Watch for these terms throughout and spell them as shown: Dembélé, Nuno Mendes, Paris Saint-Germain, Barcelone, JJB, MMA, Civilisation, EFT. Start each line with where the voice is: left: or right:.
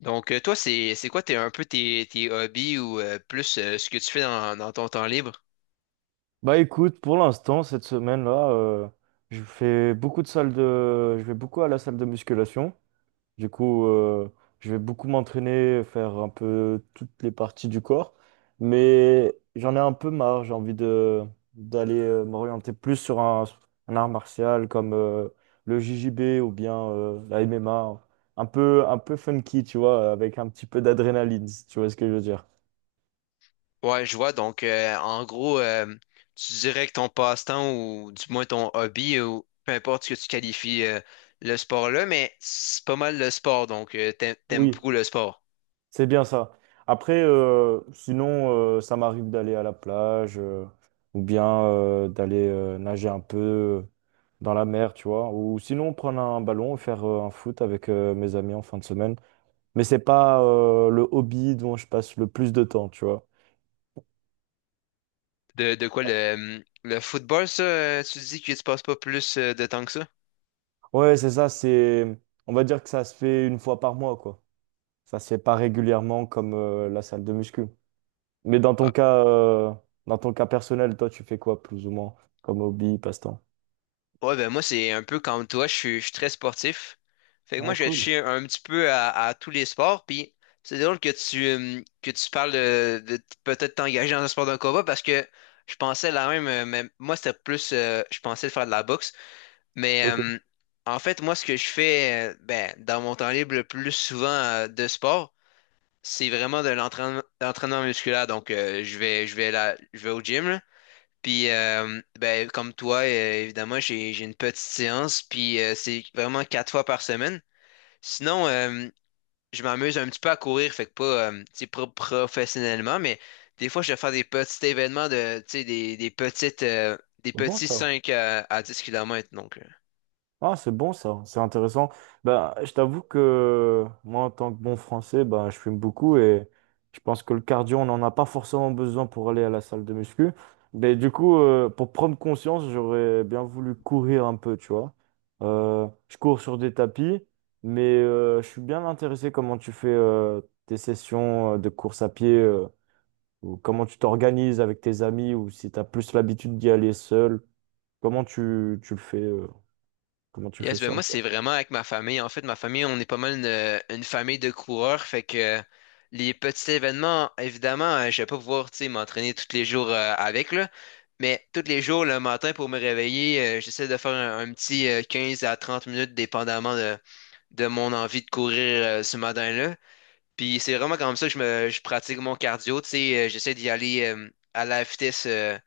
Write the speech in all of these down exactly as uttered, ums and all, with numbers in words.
left: Donc, euh, toi, c'est c'est quoi tes, un peu tes, tes hobbies ou euh, plus euh, ce que tu fais dans, dans ton temps libre?
right: Bah écoute, pour l'instant, cette semaine-là, euh, je fais beaucoup de salles de... Je vais beaucoup à la salle de musculation. Du coup, euh, je vais beaucoup m'entraîner, faire un peu toutes les parties du corps. Mais j'en ai un peu marre. J'ai envie de d'aller euh, m'orienter plus sur un, un art martial comme euh, le J J B ou bien euh, la M M A. Un peu, un peu funky, tu vois, avec un petit peu d'adrénaline, si tu vois ce que je veux dire.
left: Ouais, je vois. Donc, euh, en gros, euh, tu dirais que ton passe-temps ou du moins ton hobby ou peu importe ce que tu qualifies euh, le sport là, mais c'est pas mal le sport. Donc, euh, t'aimes, t'aimes
right: Oui.
left: beaucoup le sport.
right: C'est bien ça. Après, euh, sinon, euh, ça m'arrive d'aller à la plage euh, ou bien euh, d'aller euh, nager un peu euh, dans la mer, tu vois. Ou sinon, prendre un ballon et faire euh, un foot avec euh, mes amis en fin de semaine. Mais c'est pas euh, le hobby dont je passe le plus de temps, tu vois.
left: De, de quoi le, le football, ça, euh, tu dis que tu passes pas plus euh, de temps que ça?
right: Ouais, c'est ça, c'est... On va dire que ça se fait une fois par mois, quoi. Ça se fait pas régulièrement comme euh, la salle de muscu. Mais dans ton cas, euh, dans ton cas personnel, toi, tu fais quoi plus ou moins comme hobby, passe-temps?
left: Ouais, ben moi, c'est un peu comme toi, je suis, je suis très sportif. Fait que moi,
right: Ah,
left: je touche
right: cool.
left: un petit peu à, à tous les sports. Puis c'est drôle que tu, hum, que tu parles de, de t- peut-être t'engager dans un sport de combat parce que je pensais la même, euh, mais moi, c'était plus, euh, je pensais de faire de la boxe. Mais
right: Ok,
left: hum, en fait, moi, ce que je fais euh, ben, dans mon temps libre le plus souvent euh, de sport, c'est vraiment de l'entraînement, l'entraînement musculaire. Donc, euh, je vais, je vais là, je vais au gym. Là. Puis, euh, ben, comme toi, euh, évidemment, j'ai, j'ai une petite séance, puis euh, c'est vraiment quatre fois par semaine. Sinon, euh, je m'amuse un petit peu à courir, fait que pas, euh, tu sais, pas professionnellement, mais des fois, je vais faire des petits événements de, tu sais, des, des petites, euh, des
right: c'est bon
left: petits
right: ça.
left: cinq à, à dix kilomètres donc. euh.
right: Ah, c'est bon ça, c'est intéressant. Ben, je t'avoue que moi, en tant que bon français, ben, je fume beaucoup et je pense que le cardio, on n'en a pas forcément besoin pour aller à la salle de muscu. Mais du coup, euh, pour prendre conscience, j'aurais bien voulu courir un peu, tu vois. Euh, je cours sur des tapis, mais euh, je suis bien intéressé comment tu fais euh, tes sessions euh, de course à pied euh, ou comment tu t'organises avec tes amis ou si tu as plus l'habitude d'y aller seul. Comment tu, tu le fais? euh, Comment tu fais
left: Yes, ben
right: ça,
left: moi, c'est
right: quoi?
left: vraiment avec ma famille. En fait, ma famille, on est pas mal une, une famille de coureurs. Fait que euh, les petits événements, évidemment, euh, je vais pas pouvoir, tu sais, m'entraîner tous les jours euh, avec, là. Mais tous les jours, le matin, pour me réveiller, euh, j'essaie de faire un, un petit euh, quinze à trente minutes, dépendamment de, de mon envie de courir euh, ce matin-là. Puis c'est vraiment comme ça que je me je pratique mon cardio. Tu sais, euh, j'essaie d'y aller euh, à la vitesse euh,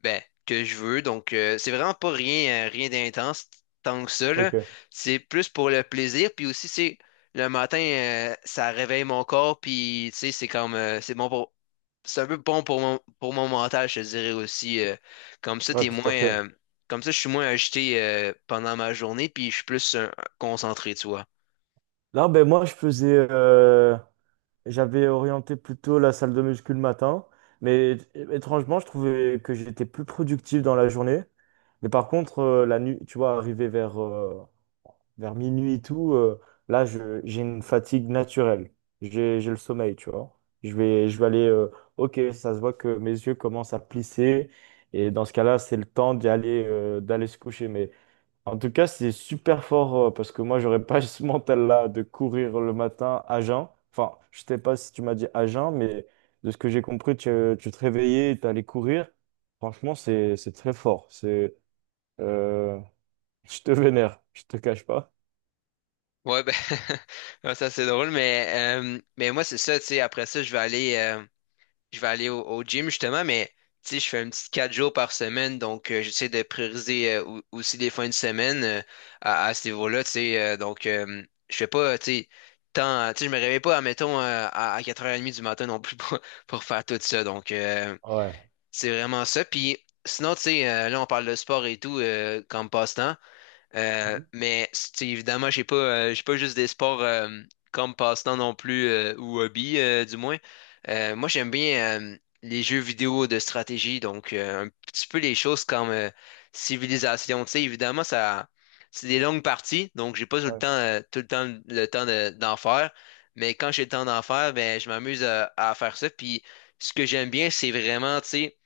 left: ben, que je veux. Donc euh, c'est vraiment pas rien, euh, rien d'intense tant que ça, là.
right: Ok,
left: C'est plus pour le plaisir. Puis aussi, c'est le matin, euh, ça réveille mon corps. Puis tu sais, c'est comme euh, c'est bon pour. C'est un peu bon pour mon, pour mon mental, je te dirais aussi. euh, comme ça,
right: ouais,
left: t'es
right: tout
left: moins.
right: à fait.
left: euh, Comme ça, je suis moins agité euh, pendant ma journée, puis je suis plus euh, concentré, tu vois.
right: Là, ben moi, je faisais, euh, j'avais orienté plutôt la salle de muscu le matin, mais é- étrangement, je trouvais que j'étais plus productif dans la journée. Mais par contre, euh, la nuit, tu vois, arrivé vers, euh, vers minuit et tout, euh, là, je, j'ai une fatigue naturelle. J'ai, j'ai le sommeil, tu vois. Je vais, je vais aller, euh, ok, ça se voit que mes yeux commencent à plisser. Et dans ce cas-là, c'est le temps d'y aller, euh, d'aller se coucher. Mais en tout cas, c'est super fort euh, parce que moi, j'aurais pas ce mental-là de courir le matin à jeun. Enfin, je sais pas si tu m'as dit à jeun, mais de ce que j'ai compris, tu, tu te réveillais, tu allais courir. Franchement, c'est c'est très fort. C'est euh, je te vénère, je te cache pas.
left: Ouais, ben, ouais, ça c'est drôle, mais, euh, mais moi c'est ça, tu sais, après ça, je vais aller, euh, je vais aller au, au gym justement, mais tu sais, je fais un petit quatre jours par semaine, donc euh, j'essaie de prioriser euh, ou- aussi les fins de semaine euh, à, à ce niveau-là, tu sais, euh, donc euh, je fais pas, tu sais, tant, tu sais, je me réveille pas, admettons, euh, à, à quatre heures trente du matin non plus pour, pour faire tout ça, donc euh,
right: Ouais.
left: c'est vraiment ça, puis sinon, tu sais, euh, là on parle de sport et tout euh, comme passe-temps. Euh,
right: Mhm.
left: mais c'est- évidemment, j'ai pas, euh, j'ai pas juste des sports euh, comme passe-temps non plus euh, ou hobby, euh, du moins. Euh, moi, j'aime bien euh, les jeux vidéo de stratégie, donc euh, un petit peu les choses comme euh, Civilisation. Tu sais, évidemment, ça, c'est des longues parties, donc j'ai pas tout le
right: Ouais.
left: temps, euh, tout le temps le temps de- d'en faire. Mais quand j'ai le temps d'en faire, ben, je m'amuse à, à faire ça. Puis ce que j'aime bien, c'est vraiment, tu sais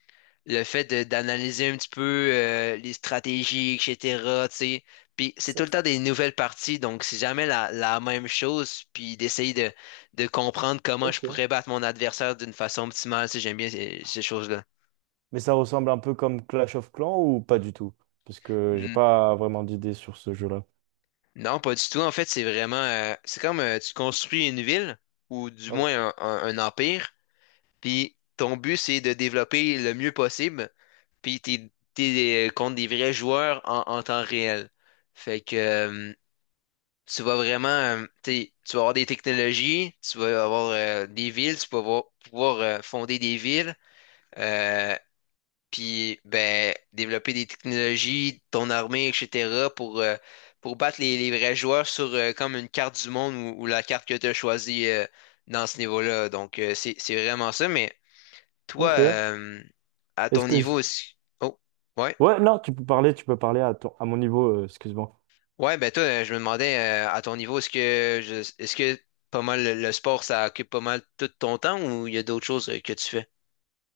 left: le fait de- d'analyser un petit peu euh, les stratégies, et cætera Tu sais. Puis c'est tout
right: Ça-
left: le temps des nouvelles parties, donc c'est jamais la, la même chose. Puis d'essayer de, de comprendre comment je
right: Ok.
left: pourrais battre mon adversaire d'une façon optimale, tu sais, j'aime bien ces, ces choses-là.
right: Mais ça ressemble un peu comme Clash of Clans ou pas du tout? Parce que j'ai
left: Mm.
right: pas vraiment d'idée sur ce jeu-là.
left: Non, pas du tout. En fait, c'est vraiment, euh, c'est comme euh, tu construis une ville ou du
right: Ah oui.
left: moins un, un- un empire. Puis ton but, c'est de développer le mieux possible. Puis t'es, t'es euh, contre des vrais joueurs en, en temps réel. Fait que euh, tu vas vraiment, euh, t'sais, tu vas avoir des technologies, tu vas avoir euh, des villes, tu vas avoir- pouvoir euh, fonder des villes, euh, puis ben, développer des technologies, ton armée, et cætera, pour, euh, pour battre les, les vrais joueurs sur euh, comme une carte du monde ou, ou la carte que tu as choisie euh, dans ce niveau-là. Donc, euh, c'est, c'est vraiment ça. Mais toi,
right: Ok.
left: euh, à
right: Est-ce
left: ton
right: que...
left: niveau aussi. Oh, ouais?
right: Ouais, non, tu peux parler, tu peux parler à ton- à mon niveau, euh, excuse-moi.
left: Ouais, ben toi, euh, je me demandais euh, à ton niveau, est-ce que je- est-ce que pas mal le, le sport, ça occupe pas mal tout ton temps ou il y a d'autres choses euh, que tu fais?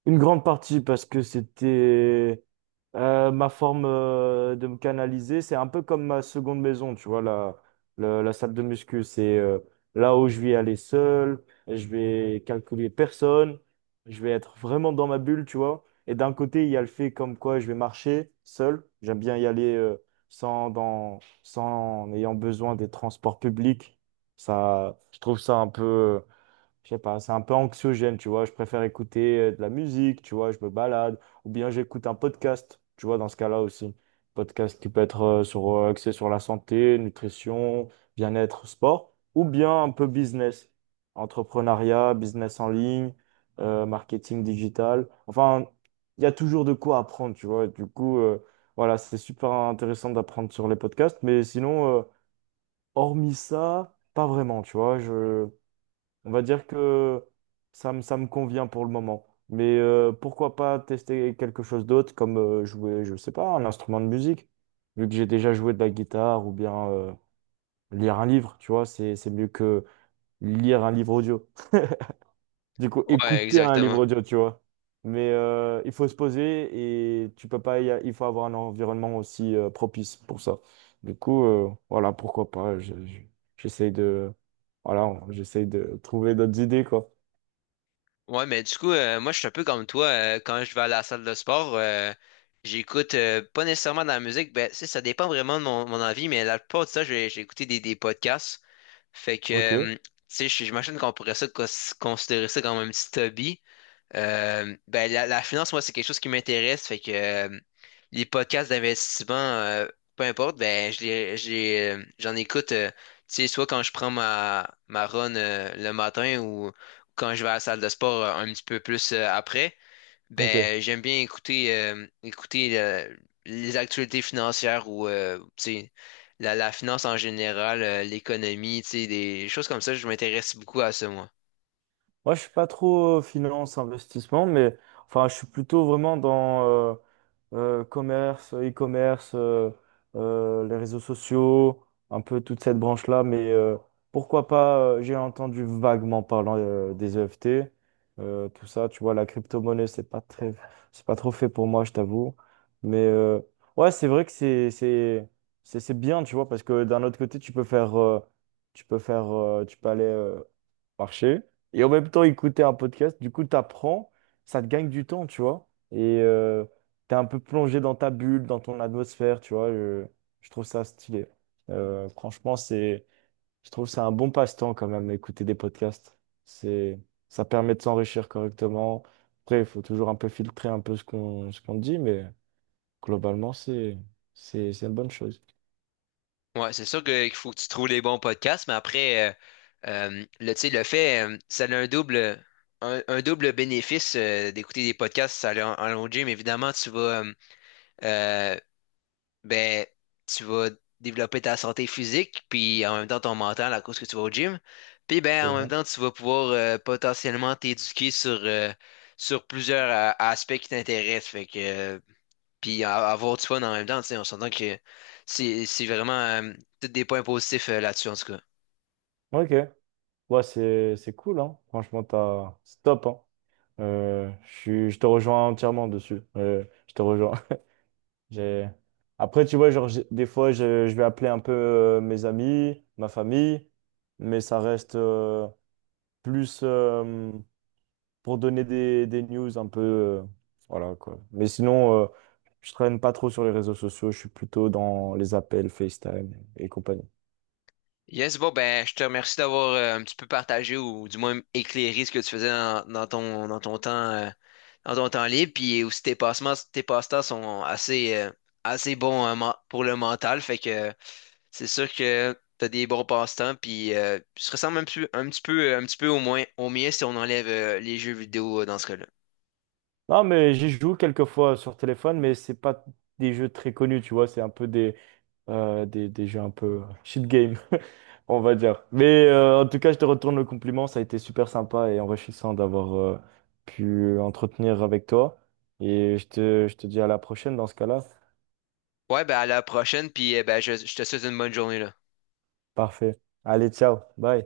right: Une grande partie parce que c'était euh, ma forme euh, de me canaliser. C'est un peu comme ma seconde maison, tu vois, la, la, la salle de muscu. C'est euh, là où je vais aller seul, je vais calculer personne, je vais être vraiment dans ma bulle, tu vois. Et d'un côté, il y a le fait comme quoi je vais marcher seul. J'aime bien y aller euh, sans, dans, sans en ayant besoin des transports publics. Ça, je trouve ça un peu je sais pas, c'est un peu anxiogène, tu vois. Je préfère écouter euh, de la musique, tu vois, je me balade. Ou bien j'écoute un podcast, tu vois, dans ce cas-là aussi. Podcast qui peut être euh, sur, euh, axé sur la santé, nutrition, bien-être, sport. Ou bien un peu business, entrepreneuriat, business en ligne, euh, marketing digital. Enfin, il y a toujours de quoi apprendre, tu vois. Du coup, euh, voilà, c'est super intéressant d'apprendre sur les podcasts. Mais sinon, euh, hormis ça, pas vraiment, tu vois. Je... On va dire que ça me, ça me convient pour le moment. Mais euh, pourquoi pas tester quelque chose d'autre, comme euh, jouer, je sais pas, un instrument de musique, vu que j'ai déjà joué de la guitare, ou bien euh, lire un livre, tu vois, c'est, c'est mieux que lire un livre audio. Du coup,
left: Ouais,
right: écouter un livre
left: exactement.
right: audio, tu vois. Mais euh, il faut se poser et tu peux pas, y a- il faut avoir un environnement aussi euh, propice pour ça. Du coup, euh, voilà, pourquoi pas. je- je- J'essaye de, voilà, j'essaye de trouver d'autres idées, quoi.
left: Ouais, mais du coup, euh, moi, je suis un peu comme toi. euh, quand je vais à la salle de sport, euh, j'écoute euh, pas nécessairement de la musique. Ben, tu sais, ça dépend vraiment de mon, mon envie, mais la plupart de ça, j'ai j'ai écouté des, des podcasts. Fait que,
right: Ok,
left: euh, tu sais, je- j'imagine qu'on pourrait ça cons- considérer ça comme un petit hobby. Euh, ben, la, la finance, moi, c'est quelque chose qui m'intéresse. Fait que euh, les podcasts d'investissement, euh, peu importe, ben, je les, je les, euh, j'en écoute, euh, tu sais, soit quand je prends ma, ma run euh, le matin ou quand je vais à la salle de sport euh, un petit peu plus euh, après.
right: ok.
left: Ben, j'aime bien écouter, euh, écouter euh, les actualités financières ou, euh, tu sais, la, la finance en général, euh, l'économie, tu sais, des choses comme ça. Je m'intéresse beaucoup à ça, moi.
right: Moi, je suis pas trop euh, finance, investissement, mais enfin, je suis plutôt vraiment dans, euh, euh, commerce, e-commerce, euh, euh, les réseaux sociaux, un peu toute cette branche-là. Mais euh, pourquoi pas, euh, j'ai entendu vaguement parlant euh, des E F T, euh, tout ça, tu vois, la crypto-monnaie, c'est pas très, c'est pas trop fait pour moi, je t'avoue. Mais euh, ouais, c'est vrai que c'est, c'est, c'est, c'est bien, tu vois, parce que d'un autre côté, tu peux faire, euh, tu peux faire, euh, tu peux aller euh, marcher et en même temps écouter un podcast. Du coup, tu apprends, ça te gagne du temps, tu vois. Et euh, t'es un peu plongé dans ta bulle, dans ton atmosphère, tu vois. Je, je trouve ça stylé. Euh, franchement, c'est, je trouve que c'est un bon passe-temps quand même, écouter des podcasts. C'est, ça permet de s'enrichir correctement. Après, il faut toujours un peu filtrer un peu ce qu'on ce qu'on dit, mais globalement, c'est c'est c'est une bonne chose.
left: Ouais, c'est sûr que- qu'il faut que tu trouves les bons podcasts, mais après, euh, euh, le, tu sais, le fait, euh, ça a un double, un, un double bénéfice euh, d'écouter des podcasts, ça allait en, en long gym. Évidemment, tu vas, euh, euh, ben, tu vas développer ta santé physique, puis en même temps ton mental à cause que tu vas au gym. Puis ben,
right: C'est
left: en même
right: vrai.
left: temps, tu vas pouvoir euh, potentiellement t'éduquer sur, euh, sur plusieurs euh, aspects qui t'intéressent. Fait que euh, puis a- avoir du fun en même temps, tu sais, on s'entend que c'est c'est vraiment euh, tous des points positifs euh, là-dessus, en tout cas.
right: Ok. Ouais, c'est c'est cool, hein. Franchement, t'as, c'est top, hein. Euh, je suis- je te rejoins entièrement dessus. Euh, je te rejoins. J'ai... Après, tu vois, genre, j'ai- des fois, je, je vais appeler un peu euh, mes amis, ma famille, mais ça reste euh, plus euh, pour donner des, des news un peu. Euh, voilà, quoi. Mais sinon, euh, je traîne pas trop sur les réseaux sociaux, je suis plutôt dans les appels, FaceTime et compagnie.
left: Yes, bon, ben, je te remercie d'avoir euh, un petit peu partagé ou du moins éclairé ce que tu faisais dans, dans ton, dans ton temps, euh, dans ton temps libre, puis aussi tes passements, tes passe-temps sont assez, euh, assez bons euh, men- pour le mental, fait que euh, c'est sûr que t'as des bons passe-temps, puis euh, tu te ressembles un petit, un petit peu, un petit peu au moins au mien si on enlève euh, les jeux vidéo euh, dans ce cas-là.
right: Non, mais j'y joue quelques fois sur téléphone, mais c'est pas des jeux très connus, tu vois, c'est un peu des. euh, des, des jeux un peu euh, shit game, on va dire. Mais euh, en tout cas, je te retourne le compliment. Ça a été super sympa et enrichissant d'avoir euh, pu entretenir avec toi. Et je te, je te dis à la prochaine dans ce cas-là.
left: Ouais, ben à la prochaine, puis euh, ben, je, je te souhaite une bonne journée, là.
right: Parfait. Allez, ciao. Bye.